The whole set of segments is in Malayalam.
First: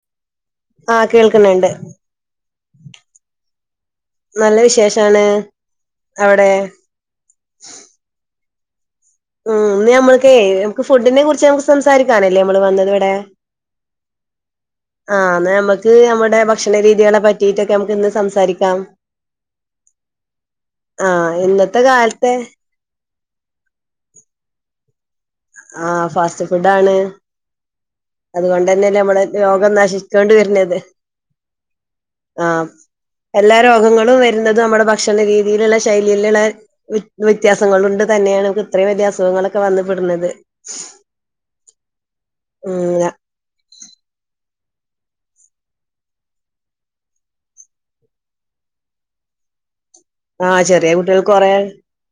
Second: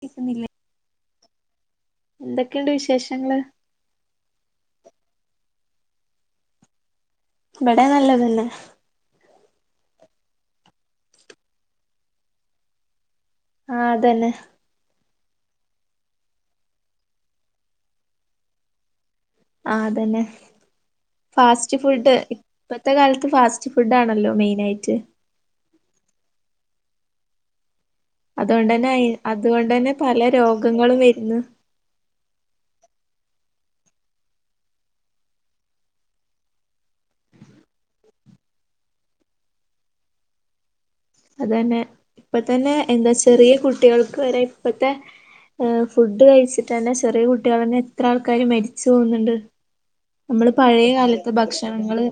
കേക്കുന്നില്ലേ ആഹ് കേൾക്കുന്നുണ്ട് എന്തൊക്കെയുണ്ട് വിശേഷങ്ങള്? നല്ല വിശേഷാണ് അവിടെ? ഇവിടെ നല്ലതല്ലെ ഉം ഇന്ന് ഞമ്മുക്കെ നമുക്ക് ഫുഡിനെ കുറിച്ച് നമുക്ക് സംസാരിക്കാനല്ലേ നമ്മള് വന്നത് ഇവിടെ ആഹ് അതന്നെ. ആഹ് എന്ന നമുക്ക് നമ്മുടെ ഭക്ഷണ രീതികളെ പറ്റിയിട്ടൊക്കെ നമുക്ക് ഇന്ന് സംസാരിക്കാം. ആഹ് അതന്നെ ആഹ് ഫാസ്റ്റ് ഇന്നത്തെ ഫുഡ് കാലത്തെ ഇപ്പത്തെ കാലത്ത് ഫാസ്റ്റ് ഫുഡ്ഡാണല്ലോ മെയ്നായിറ്റ് ആഹ് ഫാസ്റ്റ് ഫുഡ്ഡാണ് അതുകൊണ്ട് തന്നെ അതുകൊണ്ടെന്നെല്ലേ നമ്മളെ അതുകൊണ്ട് ലോകം തന്നെ പല നശിച്ചോണ്ട് വെര്നത് രോഗങ്ങളും വരുന്നു ആഹ് എല്ലാ രോഗങ്ങളും വരുന്നത് നമ്മുടെ ഭക്ഷണ രീതിയിലുള്ള ശൈലിയിലുള്ള വ്യത്യാസങ്ങളൾ കൊണ്ട് തന്നെയാണ് നമുക്ക് ഇത്രയും വല്യ അസുഖങ്ങളൊക്കെ വന്ന പെടുന്നത് അതന്നെ. ഇപ്പ തന്നെ എന്താ ചെറിയ കുട്ടികൾക്ക് വരെ ഇപ്പത്തെ ഫുഡ് കഴിച്ചിട്ട് തന്നെ ചെറിയ കുട്ടികൾ തന്നെ എത്ര ആൾക്കാര് മരിച്ചു പോകുന്നുണ്ട് നമ്മള് ആഹ് പഴയ ചെറിയ കുട്ടികൾക്ക് കാലത്തെ കൊറേ ഭക്ഷണങ്ങള്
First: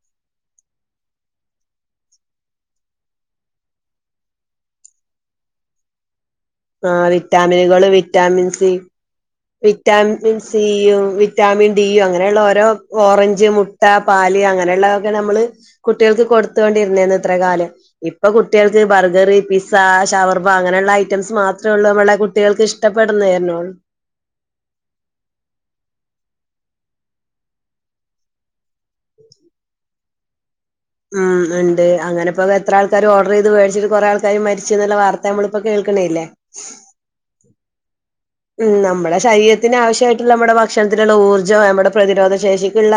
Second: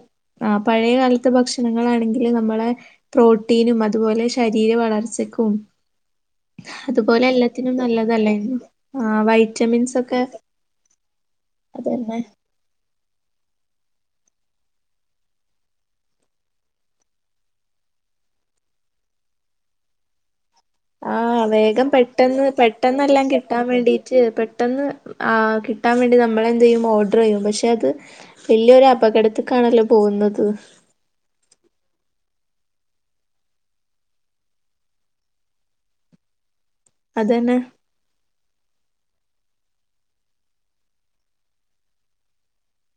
ആഹ്. പഴയ കാലത്തെ ഭക്ഷണങ്ങളാണെങ്കില് നമ്മളെ പ്രോട്ടീനും അതുപോലെ ശരീര വളർച്ചക്കും ആഹ് അതുപോലെ എല്ലാത്തിനും വിറ്റാമിനുകള് വിറ്റാമിൻ നല്ലതല്ലായിരുന്നു. സി ആ വൈ വിറ്റാമിൻ സിയും വിറ്റാമിൻ ഡിയും അതന്നെ അങ്ങനെയുള്ള ഓരോ ഓറഞ്ച് മുട്ട പാല് അങ്ങനെയുള്ളതൊക്കെയാണ് നമ്മള് കുട്ടികൾക്ക് കൊടുത്തോണ്ടിരുന്നെരുന്നു ഇത്രേം കാലം. ഇപ്പൊ കുട്ടികൾക്ക് ബർഗർ പിസ്സ ഷവർമ അങ്ങനെയുള്ള ഐറ്റംസ് ആഹ് മാത്രേ ഉള്ളൂ വേഗം നമ്മളെ പെട്ടെന്ന് കുട്ടികൾക്ക് പെട്ടെന്നെല്ലാം കിട്ടാം ഇഷ്ടപ്പെടുന്നേരുന്നുള്ളൂ വേണ്ടീട്ട് പെട്ടെന്ന് ആഹ് കിട്ടാൻ വേണ്ടി നമ്മള് എന്തെയ്യും ഓർഡർ ചെയ്യും പക്ഷെ അത് വല്യൊരു അപകടത്തിക്കാണല്ലോ പോകുന്നത്. ഉം ഉണ്ട് അങ്ങനെപ്പൊ എത്ര ആൾക്കാര് ഓർഡർ വേടിച്ചിട്ട് കൊറെ ആൾക്കാര് മരിച്ച എന്നുള്ള വാർത്ത നമ്മളിപ്പോ കേൾക്കണേല്ലേ. അതന്നെ ഉം നമ്മുടെ ശരീരത്തിന് ആവശ്യമായിട്ടുള്ള നമ്മുടെ ഭക്ഷണത്തിനുള്ള ഊർജ്ജം നമ്മുടെ പ്രതിരോധ ശേഷിക്കുള്ള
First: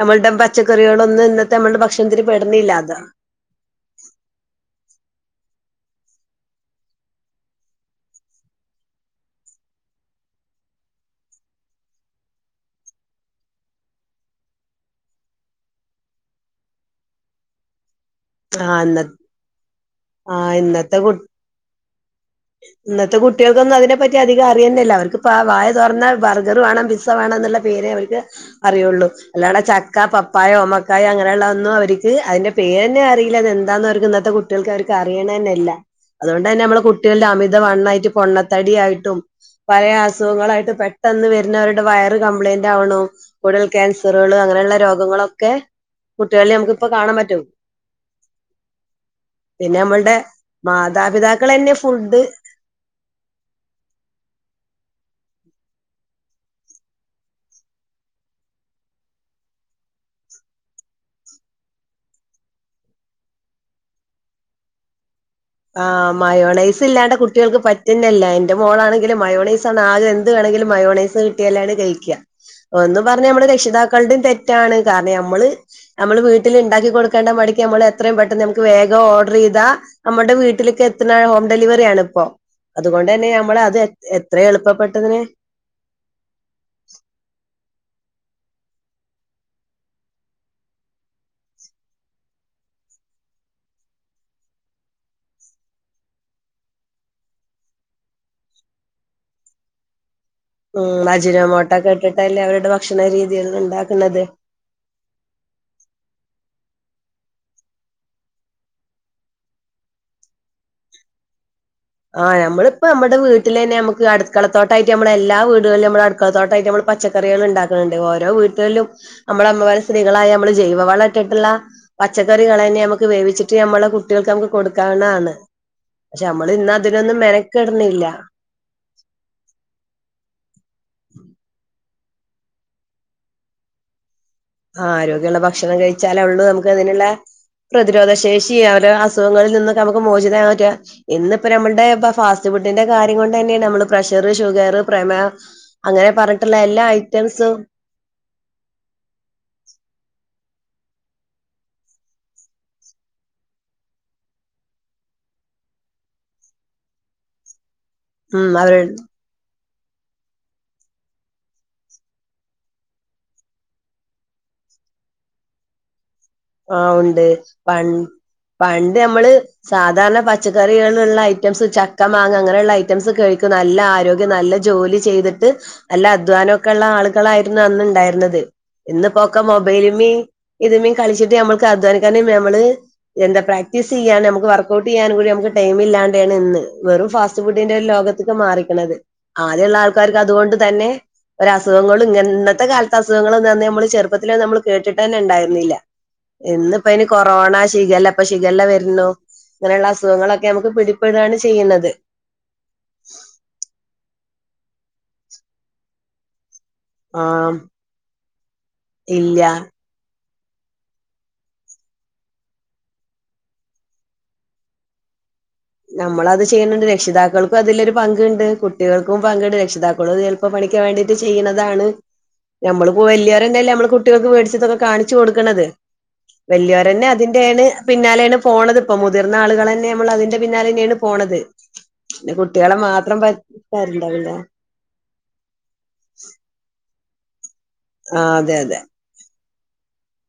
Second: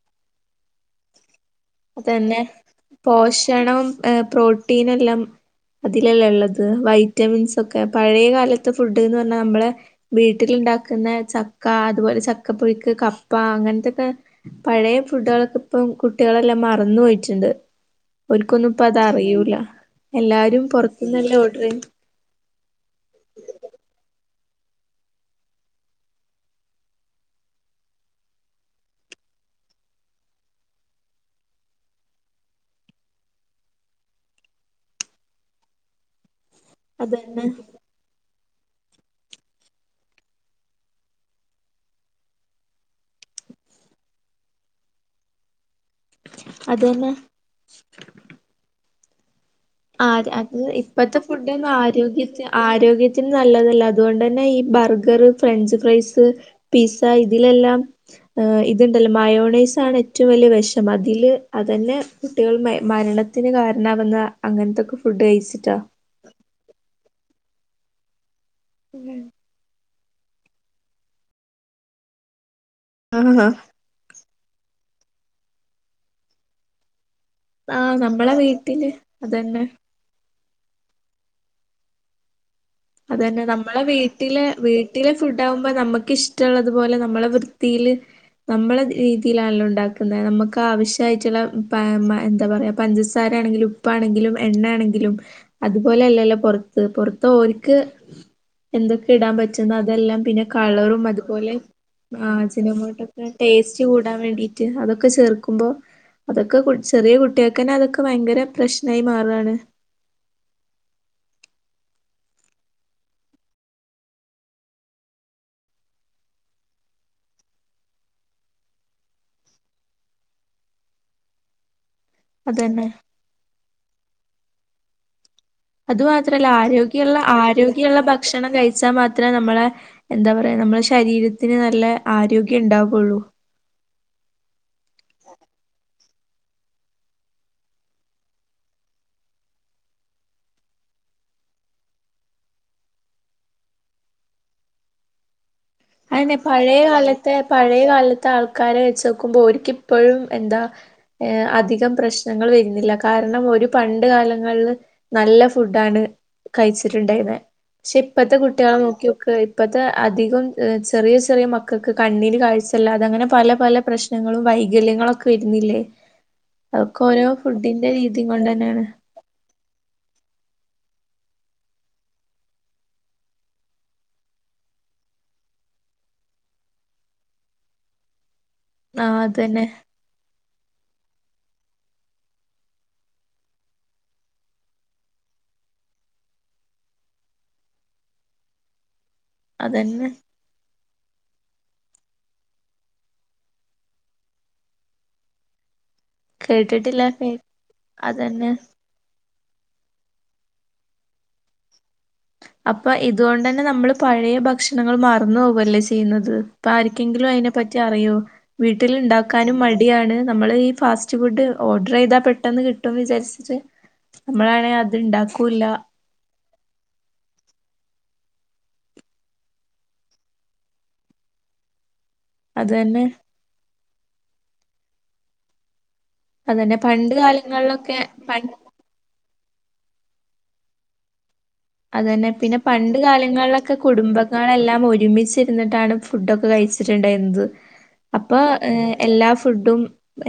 നമ്മളുടെ പച്ചക്കറികളൊന്നും ഇന്നത്തെ നമ്മളുടെ ഭക്ഷണത്തിന് അതന്നെ പെടുന്നില്ലാ അതാ പോഷണം ഏ പ്രോട്ടീനെല്ലാം അതിലല്ലേ ഒള്ളത്. വൈറ്റമിൻസ് ഒക്കെ പഴയ കാലത്തെ ഫുഡ്ന്ന് പറഞ്ഞാ നമ്മളെ വീട്ടിലുണ്ടാക്കുന്ന ചക്ക അതുപോലെ ചക്കപ്പുഴക്ക് കപ്പ അങ്ങനത്തെക്കെ പഴയ ഫുഡ്കളൊക്കെ ഇപ്പം കുട്ടികളെല്ലാം മറന്നു പോയിട്ടുണ്ട്. ആ ഓൽക്കൊന്നും ഇപ്പ ഇന്ന അതറിയൂല. ആ എല്ലാരും ഇന്നത്തെ കുട്ടി പുറത്തുന്നല്ലേ ഓർഡർ ചെയ്യും ഇന്നത്തെ കുട്ടികൾക്കൊന്നും അതിനെ പറ്റി അധികം അറിയുന്നില്ല. അവർക്ക്പ്പ പ വായ തുറന്ന ബർഗർ വേണം പി സ വെണെന്നുള്ള പേരെ അവർക്ക് അറിയുള്ളൂ. അല്ലാടെ ചക്ക പപ്പായ ഓമക്കായ അങ്ങനെയുള്ള ഒന്നും അവർക്ക് അതിന്റെ പേര്ന്നെ അറിയില്ല അത് എന്താന്ന് അവർക്ക് ഇന്നത്തെ കു ട്ടികൾക്ക് അവർക്ക് അറിയണ തന്നല്ല. അതുകൊണ്ട് തന്നെ നമ്മള് കുട്ടികളുടെ അതന്നെ അമിതവണ്ണായിട്ട് പൊണ്ണത്തടി ആയിട്ടും പല അസുഖങ്ങളായിട്ട് പെട്ടെന്ന് വരുന്നവരുടെ വയറ് കംപ്ലൈന്റ് ആവണു. കുടൽ ക്യാൻസറുകള് അങ്ങനെയുള്ള രോഗങ്ങളൊക്കെ കുട്ടികളിൽ നമുക്ക് ഇപ്പൊ അതന്നെ കാണാൻ പറ്റും പിന്നെ നമ്മളുടെ ആഹ് അത് ഇപ്പത്തെ ഫുഡ് മാതാപിതാക്കൾ ഒന്നും തന്നെ ഫുഡ് ആരോഗ്യ ആരോഗ്യത്തിന് നല്ലതല്ല. അതുകൊണ്ടന്നെ ഈ ബർഗർ ഫ്രഞ്ച് ഫ്രൈസ് പിസ്സ ഇതിലെല്ലാം ഏ ഇത്ണ്ടല്ലോ. മയോണൈസാണെറ്റും വല്യ വെഷം. അതില് അതന്നെ കുട്ടികൾ മരണത്തിന് കാരണാവുന്ന അങ്ങൻത്തെക്കെ ഫുഡ് കഴിച്ചി ആഹ്. മയോണൈസ് ല്ലാണ്ട കുട്ടികൾക്ക് പറ്റുന്നല്ല. ഇന്റെ മോളാണെങ്കില് ഉം മയോണൈസ് സണാദ്യം എന്ത് വേണെങ്കിലും മയോണൈസ് കിട്ടിയാലാണ് കഴിക്കുക. ഒന്ന് പറഞ്ഞ നമ്മുടെ ആഹ് രക്ഷിതാക്കളുടെ തെ റ്റാണ്. കാരണഞമ്മള് ഞമ്മള് വീട്ടില്ണ്ടാക്കി കൊടുക്കേണ്ട മടി ത് ആ നമ്മള് എത്രയും നമ്മളെ പെട്ടെന്ന് നമുക്ക് വീട്ടില് വേഗം ഓർഡർ അതന്നെ ചെയ്താ നമ്മുൾടെ വീട്ടിൽക്കെത്ത്‌ണ ഹോം ഡെലിവറി ആണിപ്പോ. അത് അതെ, നമ്മളെ വീട്ടിലെ വീട്ടിലെ എളുപ്പപ്പെട്ടതിന് ഫുഡാകുമ്പോ നമ്മക്കിഷ് റ്റ്ള്ളതുപോലെ നമ്മളെ വൃത്തിയില് നമ്മള രീതിയിലാണല്ലോണ്ടാക്കുന്നത്. നമുക്ക് ആവിശ്യയിട്ടുള്ള പാ മ എന്താ പറയാ പഞ്ചസാര ആണെങ്കിലും ഉപ്പാണെങ്കിലും എണ്ണേണെങ്കിലും അതുപോലെല്ലല്ലോ പൊറത്ത് പൊറത്തോ ഓൽ ക്ക് എന്തൊക്കെ ഇടാൻ പറ്റുന്ന അതെല്ലാം പിന്നെ കളറും ഉം അതുപോലെ അജിനോമോട്ടൊക്കെ ആ ഇട്ടിട്ടല്ലേ അവരുടെ ഭക്ഷണ അജിനോമോട്ടൊക്കെ രീതികൾ ടേസ്റ്റ് കൂടാൻ ഉണ്ടാക്കുന്നത് വേണ്ടി റ്റ് അതൊക്കെ ചേർക്കുമ്പോ അതൊക്കെ കു ചെറിയ കുട്ടിയേക്കന്നെ അതൊക്കെ വയങ്കര പ്രശ്നായി മാറാണ് ആഹ് നമ്മളിപ്പോ നമ്മടെ വീട്ടിലെന്നെ നമ്മക്ക് അടുക്കളത്തോട്ടായിട്ട് നമ്മടെ എല്ലാ വീടുകളില് നമ്മളടുക്കളത്തോട്ടായിട്ട് നമ്മള് പച്ചക്കറികള്ണ്ടാക്ക്ണ് ണ്ട് ഓരോ വീട്ടുകളിലും നമ്മളമ്മമാര് സ്ത്രീകളായ നമ്മള് ജൈവവളട്ടിട്ട്ള്ള പച്ചക്കറികളെയെന്നെ അതന്നെ നമക്ക് വേവിച്ചിട്ട് നമ്മളെ കുട്ടിയള്ക്ക് നമുക്ക് കൊടുക്കാവുന്നതാണ് അതു പക്ഷെ മാത്രല്ല നമ്മള് ഇന്ന് ആരോഗ്യള്ള അതിനൊന്നും ആരോഗ്യള്ള മെനക്കെടുന്നില്ല ഭക്ഷണം കഴിച്ചാ മാത്രേ നമ്മളെ എന്താ പറയാ നമ്മളെ ശരീരത്തിന് നല്ല ആരോഗ്യണ്ടാവുള്ളൂ ആരോഗ്യള്ള ഭക്ഷണം കഴിച്ചാല ഉള്ളൂ നമുക്കതിന്ള്ള പ്രതിരോധശേഷി ഓരോ അസുഖങ്ങളിൽ നിന്നൊക്കെ നമുക്ക് മോചിതനാവാൻ പറ്റ്യ ഇന്നിപ്പ നമ്മള്ടെ പ ഫാസ്റ്റ് ഫുഡിന്റെ കാര്യം കൊണ്ടന്നെണ് നമ്മള് പ്രഷറ് ഷുഗറ് പ്രമേഹ അങ്ങനെ പർഞ്ഞിട്ടുള്ള എല്ലാ ഐറ്റംസും ത്തെ ആൾക്കാരെ വെച്ചോക്കുമ്പോ ഓര്ക്കിപ്പഴും എന്താ ഏ അധികം പ്രശ്നങ്ങൾ വരുന്നില്ല കാരണം ഓര് പണ്ട് കാലങ്ങൾല് നല്ല ഫുഡ്ഡാണ് കയിച്ചിട്ടുണ്ടായിന്നേ ക്ഷെ ഇപ്പത്തെ ഉം കുട്ട്യാളെ അവര് നോക്കിയോക്ക് ഇപ്പത്തെ അധികും ചെറിയ ചെറിയ മക്കക്ക് കണ്ണിന് കാഴ്ചല്ലാതെ അങ്ങനെ പല പല പ്രശ്നങ്ങളും വൈകല്യങ്ങളൊക്കെ വെരുന്നില്ലേ [inaudible] ആഹ് ഉണ്ട് പ രീതിയും കൊണ്ടന്നെയാണ് പണ്ട് ഞമ്മള് സാധാരണ പച്ചക്കറികളുള്ള ഐറ്റംസ് ചക്ക മാങ്ങ ഇങ്ങനെള്ള ഐറ്റംസ് കഴിക്കും നല്ല ആരോഗ്യം നല്ല ജോലി ചെയ്തിട്ട് നല്ല അധ്വാനൊക്കെള്ള ആളുകളായിരുന്നു അന്നുണ്ടായിരുന്നത് ആഹ് ഇന്നിപ്പൊക്കെ അതന്നെ മൊബൈലിമ്മീം ഇതമ്മീം കളിച്ചിട്ട് ഞമ്മക്ക് അധ്വാനിക്കാന് നമ്മള് എന്താ പ്രാക്ടീസിയ്യാന് നമുക്ക് വർക്ക്ഔട്ടിയ്യാനും കൂടി നമുക്ക് ടൈമില്ലാണ്ടേണ് ഇന്ന് വെറും ഫാസ്റ്റ് ഫുഡിന്റെ ലോക ത്ത്ക്ക് മാറിക്ക്ണത് അതന്നെ ആദ്യള്ളാൾക്കാർക്ക് അതുകൊണ്ട് തന്നെ ഒരസുഖങ്ങളും ഇങ്ങ ഇന്നത്തെ കാലത്തെ അസുഖങ്ങളൊന്നും അന്ന് ഞമ്മള് ചെറുപ്പത്തിലന്നും നമ്മള് കേട്ടിട്ടെന്നെണ്ടായിരുന്നില്ല കേട്ടിട്ടില്ല ഇന്ന്പ്പയ്ന് കേ കൊറോണ ശിഖല്ല ഇപ്പൊ അതന്നെ ശിഖല്ല വരണു ങ്ങനെയുള്ള അസുഖങ്ങളൊക്കെ നമുക്ക് പിടിപ്പെടാണ് ചെയ്യുന്നത് അപ്പൊ ഇതുകൊണ്ടെന്നെ നമ്മള് പഴയ ഭക്ഷണങ്ങള് മറന്നു പോവല്ലേ ചെയ്യുന്നത് ഇപ്പാരിക്കെങ്കിലും ആഹ് അയിനെപ്പറ്റി അറിയോ ഇല്ല വീട്ടില്ണ്ടാക്കാനും മ ടിയാണ് നമ്മള് ഈ ഫാസ്റ്റ് ഫുഡ് ഓർഡറയ്താ പെട്ടെന്ന് കിട്ടുന്ന് വിചാരിച്ചിട്ട് നമ്മളാണെ അത്ണ്ടാക്കൂല്ല നമ്മളത് ചെയ്യുന്നുണ്ട് രക്ഷിതാക്കൾക്കും അതിലൊരു പങ്കുണ്ട് കുട്ടികൾക്കും പങ്കുണ്ട് രക്ഷിതാക്കളും അത് പ്പ പണിക്ക് വേണ്ടിട്ട് ചെയ്ണതാണ് [inaudible] നമ്മളിപ്പോ വല്ല്യോരന്നെയല്ലേ നമ്മള് കുട്ടികൾക്ക് വേടിചിതൊക്കെ കാണിച്ചു കൊടുക്കണത് അതന്നെ വല്ല്യോരന്നെ പണ്ട് അതിന്റെണ് കാലങ്ങളിലൊക്കെ പിന്നാലേണ് പണ്ട് പോണത് പ്പൊ മുതിർന്ന ആളുകളന്നെ നമ്മളതിന്റെ പിന്നാലന്നേണ് പോണത് അതന്നെ പിന്നെ കുട്ടികളെ പണ്ട് മാത്രം കാലങ്ങളിലൊക്കെ പറ്റിക്കാറുണ്ടാവില്ല. കുടുംബങ്ങളെല്ലാം ഒരുമിച്ച് രുന്നിട്ടാണ് ഫുടൊക്കെ കഴിച്ചിട്ടുണ്ടായിരുന്നത് ആഹ് അപ്പൊ അതെ അതെ എല്ലാ ഫുഡും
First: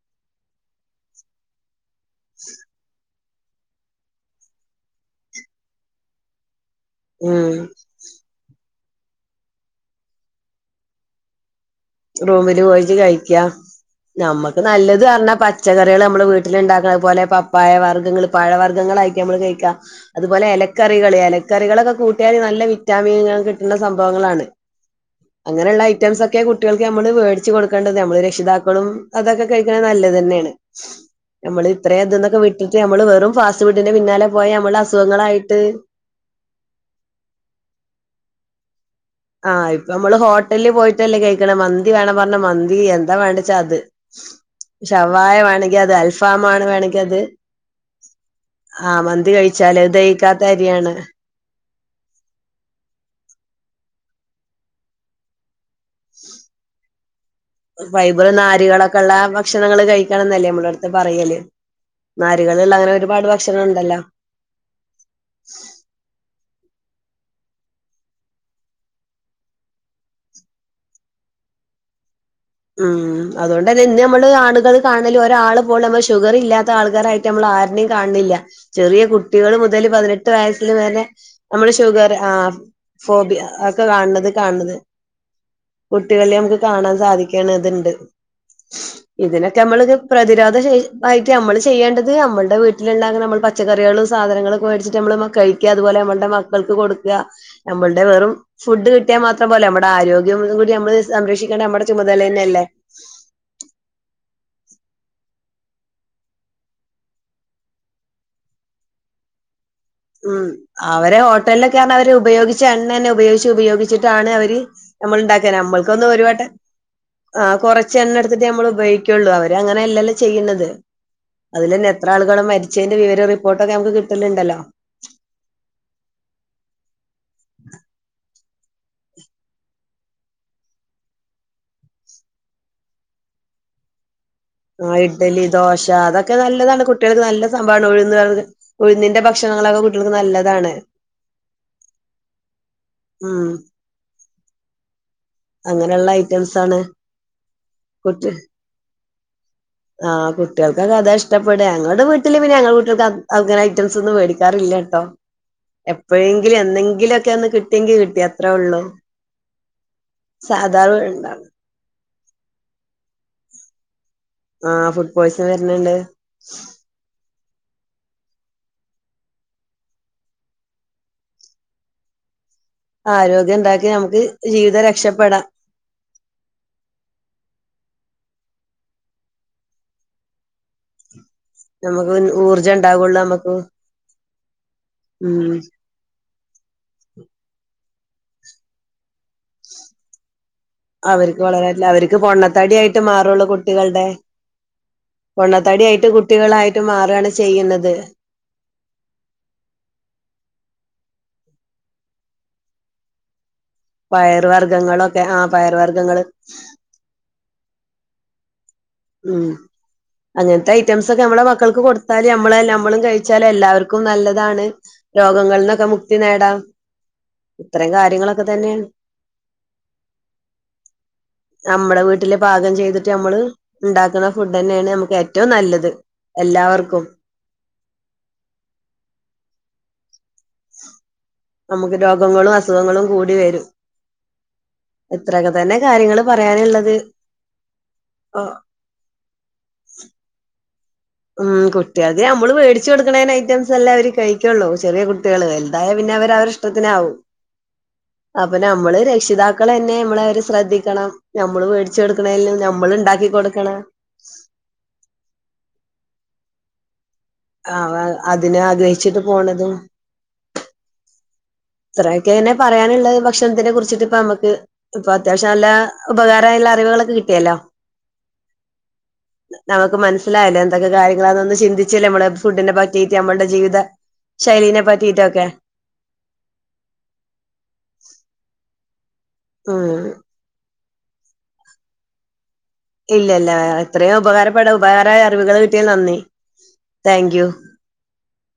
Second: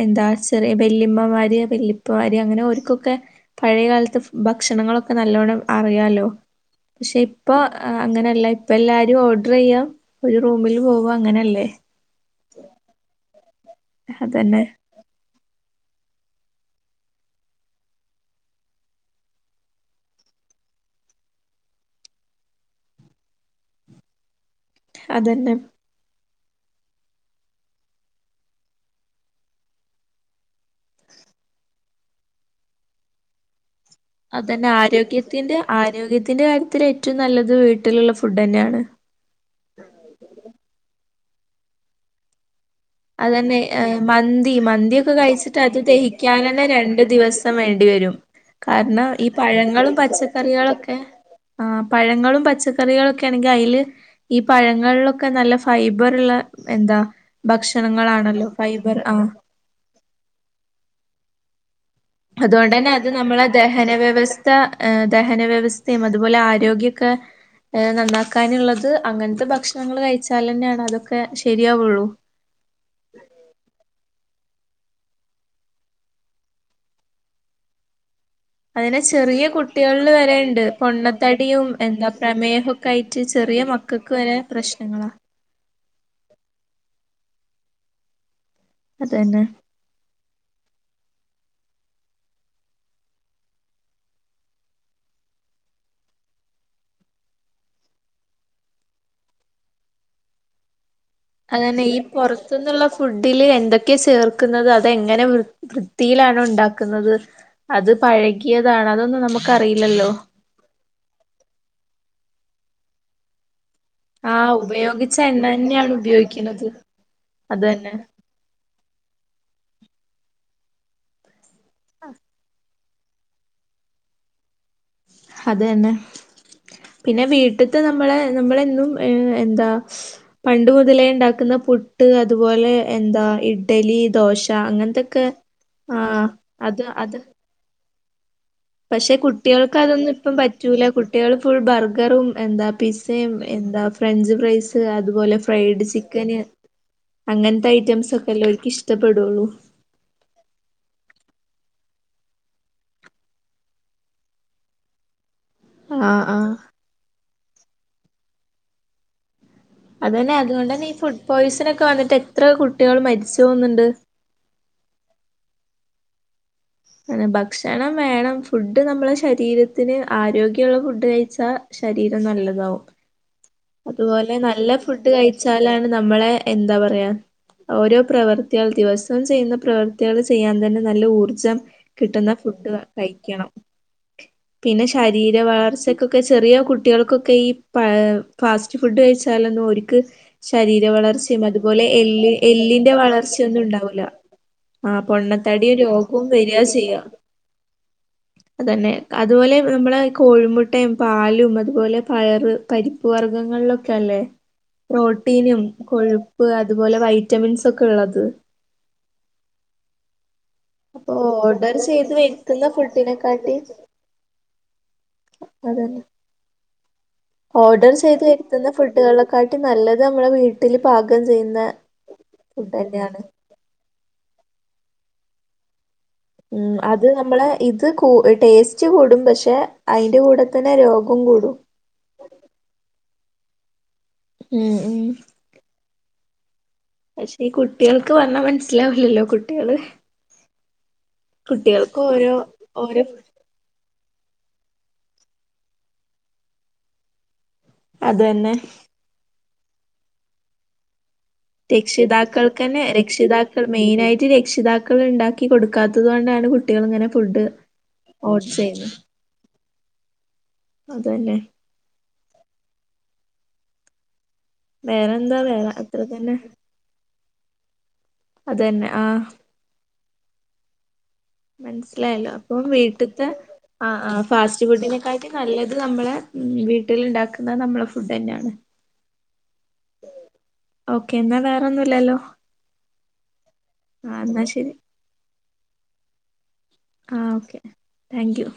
എന്താ ചെറിയ വല്ലിമ്മമാര് വല്ലിപ്പമാര് അങ്ങനെ ഓര്ക്കൊക്കെ പഴയകാലത്തെ ഭക്ഷണങ്ങളൊക്കെ നല്ലോണ്ണം അറിയാലോ പക്ഷെ ഇപ്പ ഉം അങ്ങനെയല്ല ഇപ്പ എല്ലാരും ഓർഡറിയ്യ ഒരു റൂമിൽ പോവ അങ്ങനല്ലേ റൂമില് പോയിട്ട് കയിക്ക നമ്മക്ക് അതന്നെ നല്ലത് ഇത്റഞ്ഞാ പച്ചക്കറികൾ നമ്മൾ വീട്ടിൽ ഇണ്ടാക്കണ അയ്പോലെ പപ്പായ വർഗ്ഗങ്ങൾ പഴവർഗ്ഗങ്ങളായിറ്റ് നമ്മള് കയിക്കാ അതുപോലെ എലക്കറികള് എലക്കറികളൊക്കെ കൂട്ടിയാല് നല്ല വിറ്റാമിനുക കിട്ടണ സംഭവങ്ങളാണ് അതന്നെ അങ്ങനെള്ള ഐറ്റംസ് ഒക്കെ കു ട്ട്യാൾക്ക് നമ്മള് വേടിച്ച് കൊടുക്കണ്ടത് നമ്മള് രക്ഷിതാക്കളും അതൊക്കെ കഴിക്കണ നല്ലതെന്നെണ് നമ്മള് ഇത്രേം ഇതിന്നൊക്കെ വിട്ടിട്ട് നമ്മള് വെറും ഫാസ് റ്റ് ഫുഡിന്റെ പിന്നലെ അതന്നെ ആരോഗ്യത്തിന്റെ ആരോഗ്യത്തിന്റെ കാര്യത്തില് ഏറ്റവും നല്ലത് വീട്ടിലുള്ള ഫുഡന്നെയാണ് ആഹ് ഇപ്പൊ നമ്മള് ഹോട്ടല് പോയിട്ടല്ലേ കഴിക്ണേ മന്തി വേണം പറഞ്ഞ മന്തി എ അതന്നെ എ മന്തി മന്തി ഒക്കെ ഷവായ കഴിച്ചിട്ട് വേണെങ്കി അത് ദഹിക്കാനന്നെ അൽഫാമാണ് വേണെങ്കി രണ്ടു അത് ദിവസം വേണ്ടിവരും. ആഹ് കാരണം ഈ മന്തി കഴിച്ചാല് പഴങ്ങളും ദഹിക്കാത്ത അരിയാണ് പച്ചക്കറിളൊക്കെ. ആ പഴങ്ങളും പച്ചക്കറികളൊക്കെ ആണെങ്ക് അല് ഈ പഴങ്ങൾ ഒക്കെ നല്ല ഫ് ഫൈബർള്ള എന്താ ഭക്ഷ ഫൈബർ നാര്കള് കളക്കെളേ ഭക്ഷണങ്ങള് കഴിക്കണംന്നല്ലേ നമ്മള അടുത്ത് പറയല്. നാര്കൾള്ള അങ്ങനെ ഒരുപാട് ഭക്ഷണം ഉണ്ടല്ലോ. ദ ഹ് ദഹന വ്യവസ്ഥയും അതുപോലെ ആരോഗ്യക്കെ എ നന്നാക്കാനുള്ളത് അങ്ങത്തെ ഭക്ഷണങ്ങള് കഴിച്ചാല് തന്നെയാണ് അതൊക്കെ ശരിയാവുള്ളൂ. ഉം അതുകൊണ്ട് തന്നെ ഇന്ന് നമ്മള് ആണ്കൾ കാണല് ഒരാള് പോലും നമ്മ ഷുഗർ ഇല്ലാത്ത ആളുകളെ ആൾക്കാരായിട്ട് റ്റ് നമ്മളെ ആര്നിം കാണില്ല. അതിനെ ചെറിയ കുട്ടികള് മുതല് കുട്ടികളിൽ പതിനെട്ട് വരെണ്ട് വയസ്സില് വരെ പൊണ്ണത്തടിയും നമ്മള് എന്താ ഷുഗർ ആ. പ്രമേഹൊക്കെ ആയിട്ട് ഫോബിയ ചെറിയ അ ഒക്കെ മക്കൾക്ക് കാണത് വരെ കാണത്. പ്രശ്നങ്ങളാ കുട്ടികല്ലേ നമുക്ക് കാണാൻ സാധിക്കണ്ത് ഇണ്ട് അതന്നെ ഇതിനൊക്കെ നമ്മള് ഒരു പ്രതിരോധ ശേഷി ആയിട്ട് നമ്മള് ചെയ്യേണ്ടത് നമ്മള്ടെ വീട്ടില്ളേ നമ്മൾ പച്ചക്കറികള് സാധനങ്ങളൊക്കെ മേടിച്ചിട്ട് നമ്മളെ മ കഴിക്യാ അതുപോലെ നമ്മളടെ മക്കൾക്ക് കൊടുക്കാ. നമ്മളുടെ വെറും ഫുഡ് കിട്ടിയാ മാത്രം പോലെ നമ്മുടെ ആരോഗ്യം കൂടി നമ്മള് സംരക്ഷിക്കേണ്ട നമ്മുടെ. ചുമതല തന്നെയല്ലേ പോറത്ത്ന്ന്ൾ ള ഫുഡില് എന്തൊക്കെ ചേർക്കുന്നത് അതെങ്ങനെ വൃ വൃത്തിയിലാണ് ഉണ്ടാക്കുന്നത്. അത് പഴകിയതാണ് അതൊന്നും നമുക്കറിയില്ലല്ലോ. ഉ അവരെ ഹോട്ടൽ ലൊക്കെ അവര് ഉപയോഗിച്ച് എണ്ണന്നെ ഉപയോഗിച്ച് ഉപയോഗി ച്ചിട്ടാണ് ആഹ് അവര് നമ്മൾ ഉപയോഗിച്ച എണ്ണ ഇണ്ടാക്ക തന്നെയാണ് നമ്മക്കൊന്നു ഒരു വട്ട ഉപയോഗിക്കുന്നത് ആ അത് തന്നെ കൊറച്ചന്നെ ഇ ത്തിട്ട് നമ്മള് ഉപയോഗുള്ളൂ അവരങ്ങനെയല്ലല്ലോ ചെയ്യുന്നത് അതിൽ തന്നെ എത്ര ആള്കള മരി ച്ചേന്റെ വിവര റിപ്പോട്ടക്കെ നമുക്ക് കിട്ടലുണ്ടല്ലോ. അത് ന്നെ പിന്നെ വീട്ടത്ത് നമ്മളെ നമ്മളന്നും ഏ എന്താ. പണ്ട് മുതലേ ഇണ്ടാക്കുന്ന പുട്ട് അതുപോലെ എന്താ ഇഡ്ഡലി ദോശ ആഹ് അങ്ങനത്തൊക്കെ ഇഡലി, ദോശ ആഹ് അതൊക്കെ അത് നല്ലതാണ്. അത് കുട്ടികൾക്ക് നല്ല സംഭവാണ് ഉഴ്ന്ന് അത് പക്ഷെ കുട്ടിൾക്ക് അതൊന്നും ഇപ്പം പറ്റൂല. കുട്ട്യേൾ ഫുൾ ബർഗറും എന്താ പിസ്സയും ഉം എന്താ.... ഫ്രഞ്ച് ഫ്രൈസ്, അതുപോലെ ഫ്രൈഡ് അങ്ങനെയുള്ള ചിക്കന് ഐറ്റംസ് ആണ് അങ്ങൻത്തെ ഐറ്റംസ് കുട്ടി ഒക്കെ അല്ലെ ഒൽക്ക് ഇഷ് ടപ്പെടൊള്ളു. ആഹ് കുട്ട്യൾക്കൊക്കെ അതാ ഇഷ്ടപ്പെടാ. ഞങ്ങൾടെ വീട്ടില് പിന്നെ ഞങ്ങൾ കുട്ട്യൾക്ക് അത് അങ്ങനെ ഐറ്റംസ് ഒന്നും വേടിക്കാറില്ലട്ടൊ. [inaudible] ആഹ് ആഹ് എപ്പഴെങ്കിലും എന്നെങ്കിലൊക്കെ ഒന്ന് കിട്ടിയെങ്കി കിട്ടി അത്രേ ഒള്ളു. അതെന്നെ. അതുകൊണ്ടെന്നെ ഈ ഫുഡ് പോയ്സൺ ഒക്കെ വന്നിട്ട് എത്ര കുട്ടികൾ മരിച്ചു പോന്ന്ണ്ട്. ആഹ് ഫുഡ് പോയ്സ് വെര്ന്ണ്ട്. അതന്നെ. ഭക്ഷണം വേണം. ഫുഡ് നമ്മളെ ശരീരത്തിന് ആരോഗ്യള്ള ഫുഡ് കഴിച്ചാ.... ശരീരം നല്ലതാവും. ആരോഗ്യം ണ്ടാക്കി നമുക്ക് ജീവിതം രക്ഷപ്പെടാം. ല്ലാണ്ട് നമ്മളെ എന്താ പറയാ ഓരോ പ്രവർത്തികൾ ദിവസവും ചെയ്യുന്ന പ്രവർത്തികള് ചെയ്യാൻ തന്നെ നല്ല ഊർജം..... നമുക്ക് കിട്ട്ന്ന ഫുഡ് ഊർജ്ജം വ ഉണ്ടാവുള്ളൂ കഴിക്കണം. നമുക്ക് പിന്നെ ശരീര ഉം വളർച്ചക്കൊ ക്കെ ചെറിയ കുട്ടികൾക്കൊക്കെ ഈ പ ഫാസ്റ്റ് ഫുഡ് കഴിച്ചാലൊന്നും ഒര്ക്ക് ശരീര വളർച്ചയും, അവർക്ക് അതുപോലെ എല്ല്, എല്ലിന്റെ മാറുള്ളൂ വളർച്ചയൊന്നും ഉണ്ടാവൂല കുട്ടികൾടെ, ആ പൊണ്ണത്തടിയും പൊണ്ണത്തടി ആയിട്ട് രോഗവും വരിക കുട്ടികളായിട്ട് ചെയ്യാ മാറാണ് ചെയ്യുന്നത്. അതന്നെ. അതുപോലെ നമ്മളെ കോഴിമുട്ടെയും, പാലും അതുപോലെ പയറ്, പരി പ്പ് വർഗ്ഗങ്ങൾലൊക്കെ അല്ലെ പയർ വർഗ്ഗങ്ങളൊക്കെ ആ പ്രോട്ടീനും, പയർ കൊഴു വർഗ്ഗങ്ങള് പ്പ്, അതുപോലെ വൈറ്റമിൻസൊക്കെള്ളത്. ഉം അങ്ങൻത്തെ അപ്പൊ ഐറ്റംസൊക്കെ അമ്മളെ ഓർഡർ മക്കൾക്ക് ചെയ്ത് കൊട്ത്താല് വരുത്തുന്ന അമ്മളെന്നെ അമ്മളും കഴിച്ചാല് ഫുഡിനെക്കാട്ടി എല്ലാവർക്കും നല്ലതാണ്. രോഗങ്ങൾന്നൊക്കെ അതന്നെ മുക്തി നേടാം. ഇത്തരം ഓർഡർ ചെയ്ത് കാര്യങ്ങളൊക്കെ വെര്ത്ത്ന്ന തന്നെയാണ് ഫുഡ്കളെക്കാട്ടിം നല്ലത് നമ്മളെ വീട്ട്‌ല് പാകം ചെയ്യുന്ന ട്ടില് ഫുഡ് പാകം ചെയ്തിട്ട് തന്നെയാണ് അമ്മള് ണ്ടാക്ക്ണ ഫുഡെന്നേണ് അമുക്ക് ഏറ്റവും നല്ലത്. ഉം. എല്ലാവർക്കും അത് നമ്മളെ ഇത് ക്കൂ ടേസ്റ്റ് കൂടും. പക്ഷെ അയിന്റെ കൂടെ തന്നെ രോഗം കൂടും. നമുക്ക് രോഗങ്ങളും, അസുഖങ്ങളും കൂടി വരും. ഉം ഉം എത്ര.... അതന്നെ കാര്യങ്ങള് പറയാന്ള്ളത്. പക്ഷെ ഈ കുട്ടികൾക്ക് പർഞ്ഞാ മൻസ്സിലാവൂല്ലൊ. കുട്ടികള് ഉം. കുട്ടി കുട്ടികൾക്ക് അത് ഓരോ അമ്മള് വേടിച്ചൊ ഓരോ ട്ക്ക്ണേന് ഐറ്റംസ് എല്ലാം അവര് കഴി.... ക്കൊള്ളൂ ചെറിയ കുട്ടികള്. വെൽതായ പിന്നെ അവര് അവരെ ഇഷ്ടത്തിനാവും. അതന്നെ അപ്പൊ നമ്മള് രക്ഷിതാക്കളെന്നെ അമ്മളെ അവരെ ശ്രദ്ധിക്കണം. നമ്മള് മേടിച്ചു കൊടുക്കണേലും രക്ഷിതാക്കൾക്കെന്നെ നമ്മള് ഉണ്ടാക്കി രക്ഷിതാക്കൾ കൊടുക്കണം. മെയിനായിട്ട് രക്ഷിതാ.... ക്കൾ ണ്ടാക്കി കൊടുക്കാത്തത് കൊണ്ടാണ് കുട്ടികൾ ഇങ്ങനെ ഫുഡ് ആഹ് വാഹ് ഓർഡർ അതിനെ ചെയ്യുന്നത് ആഗ്രഹിച്ചിട്ട് പോണതും അതെന്നെ. ഇത്രയൊക്കെ തന്നെ പറയാന്ള്ളത്. ഭക്ഷണത്തിനെ കുറിച്ചിട്ട് ഇപ്പ അമ്മക്ക് ഇപ്പൊ വേറെന്താ അത്യാവശ്യം നല്ല വേറെ അത്ര തന്നെ ഉപകാരായുള്ള അറിവുകളൊക്കെ കിട്ടിയല്ലൊ. അതെന്നെ. ആഹ് നമുക്ക് മൻസ്.... അല്ലെ അതിൻ്റെ എന്തൊക്കെ കാര്യങ്ങളണൊന്ന് ചിന്തിച്ചില്ലെ നമ്മള്. മനസ്സിലായല്ലോ അപ്പം ഫുഡിനെ പറ്റിയിട്ട് വീട്ടിത്തെ അമ്മളുടെ ജീവിത ശൈലീനെ പറ്റിട്ടൊക്കെ. ത് നമ്മളെ വീട്ട്ല് ണ്ടാക്ക്ന്ന നമ്മളെ ഫുഡെന്നേണ്. ഉം ഓക്കെ എന്നാ വേറൊന്നും ഇല്ലല്ലൊ ഇല്ല ഇല്ല ഇത്രയും ശരി ഉപകാരപ്പെടും ഉപകാരായ അറിവുകള് കിട്ടിയത് നന്ദി ആഹ് thank you okay thank you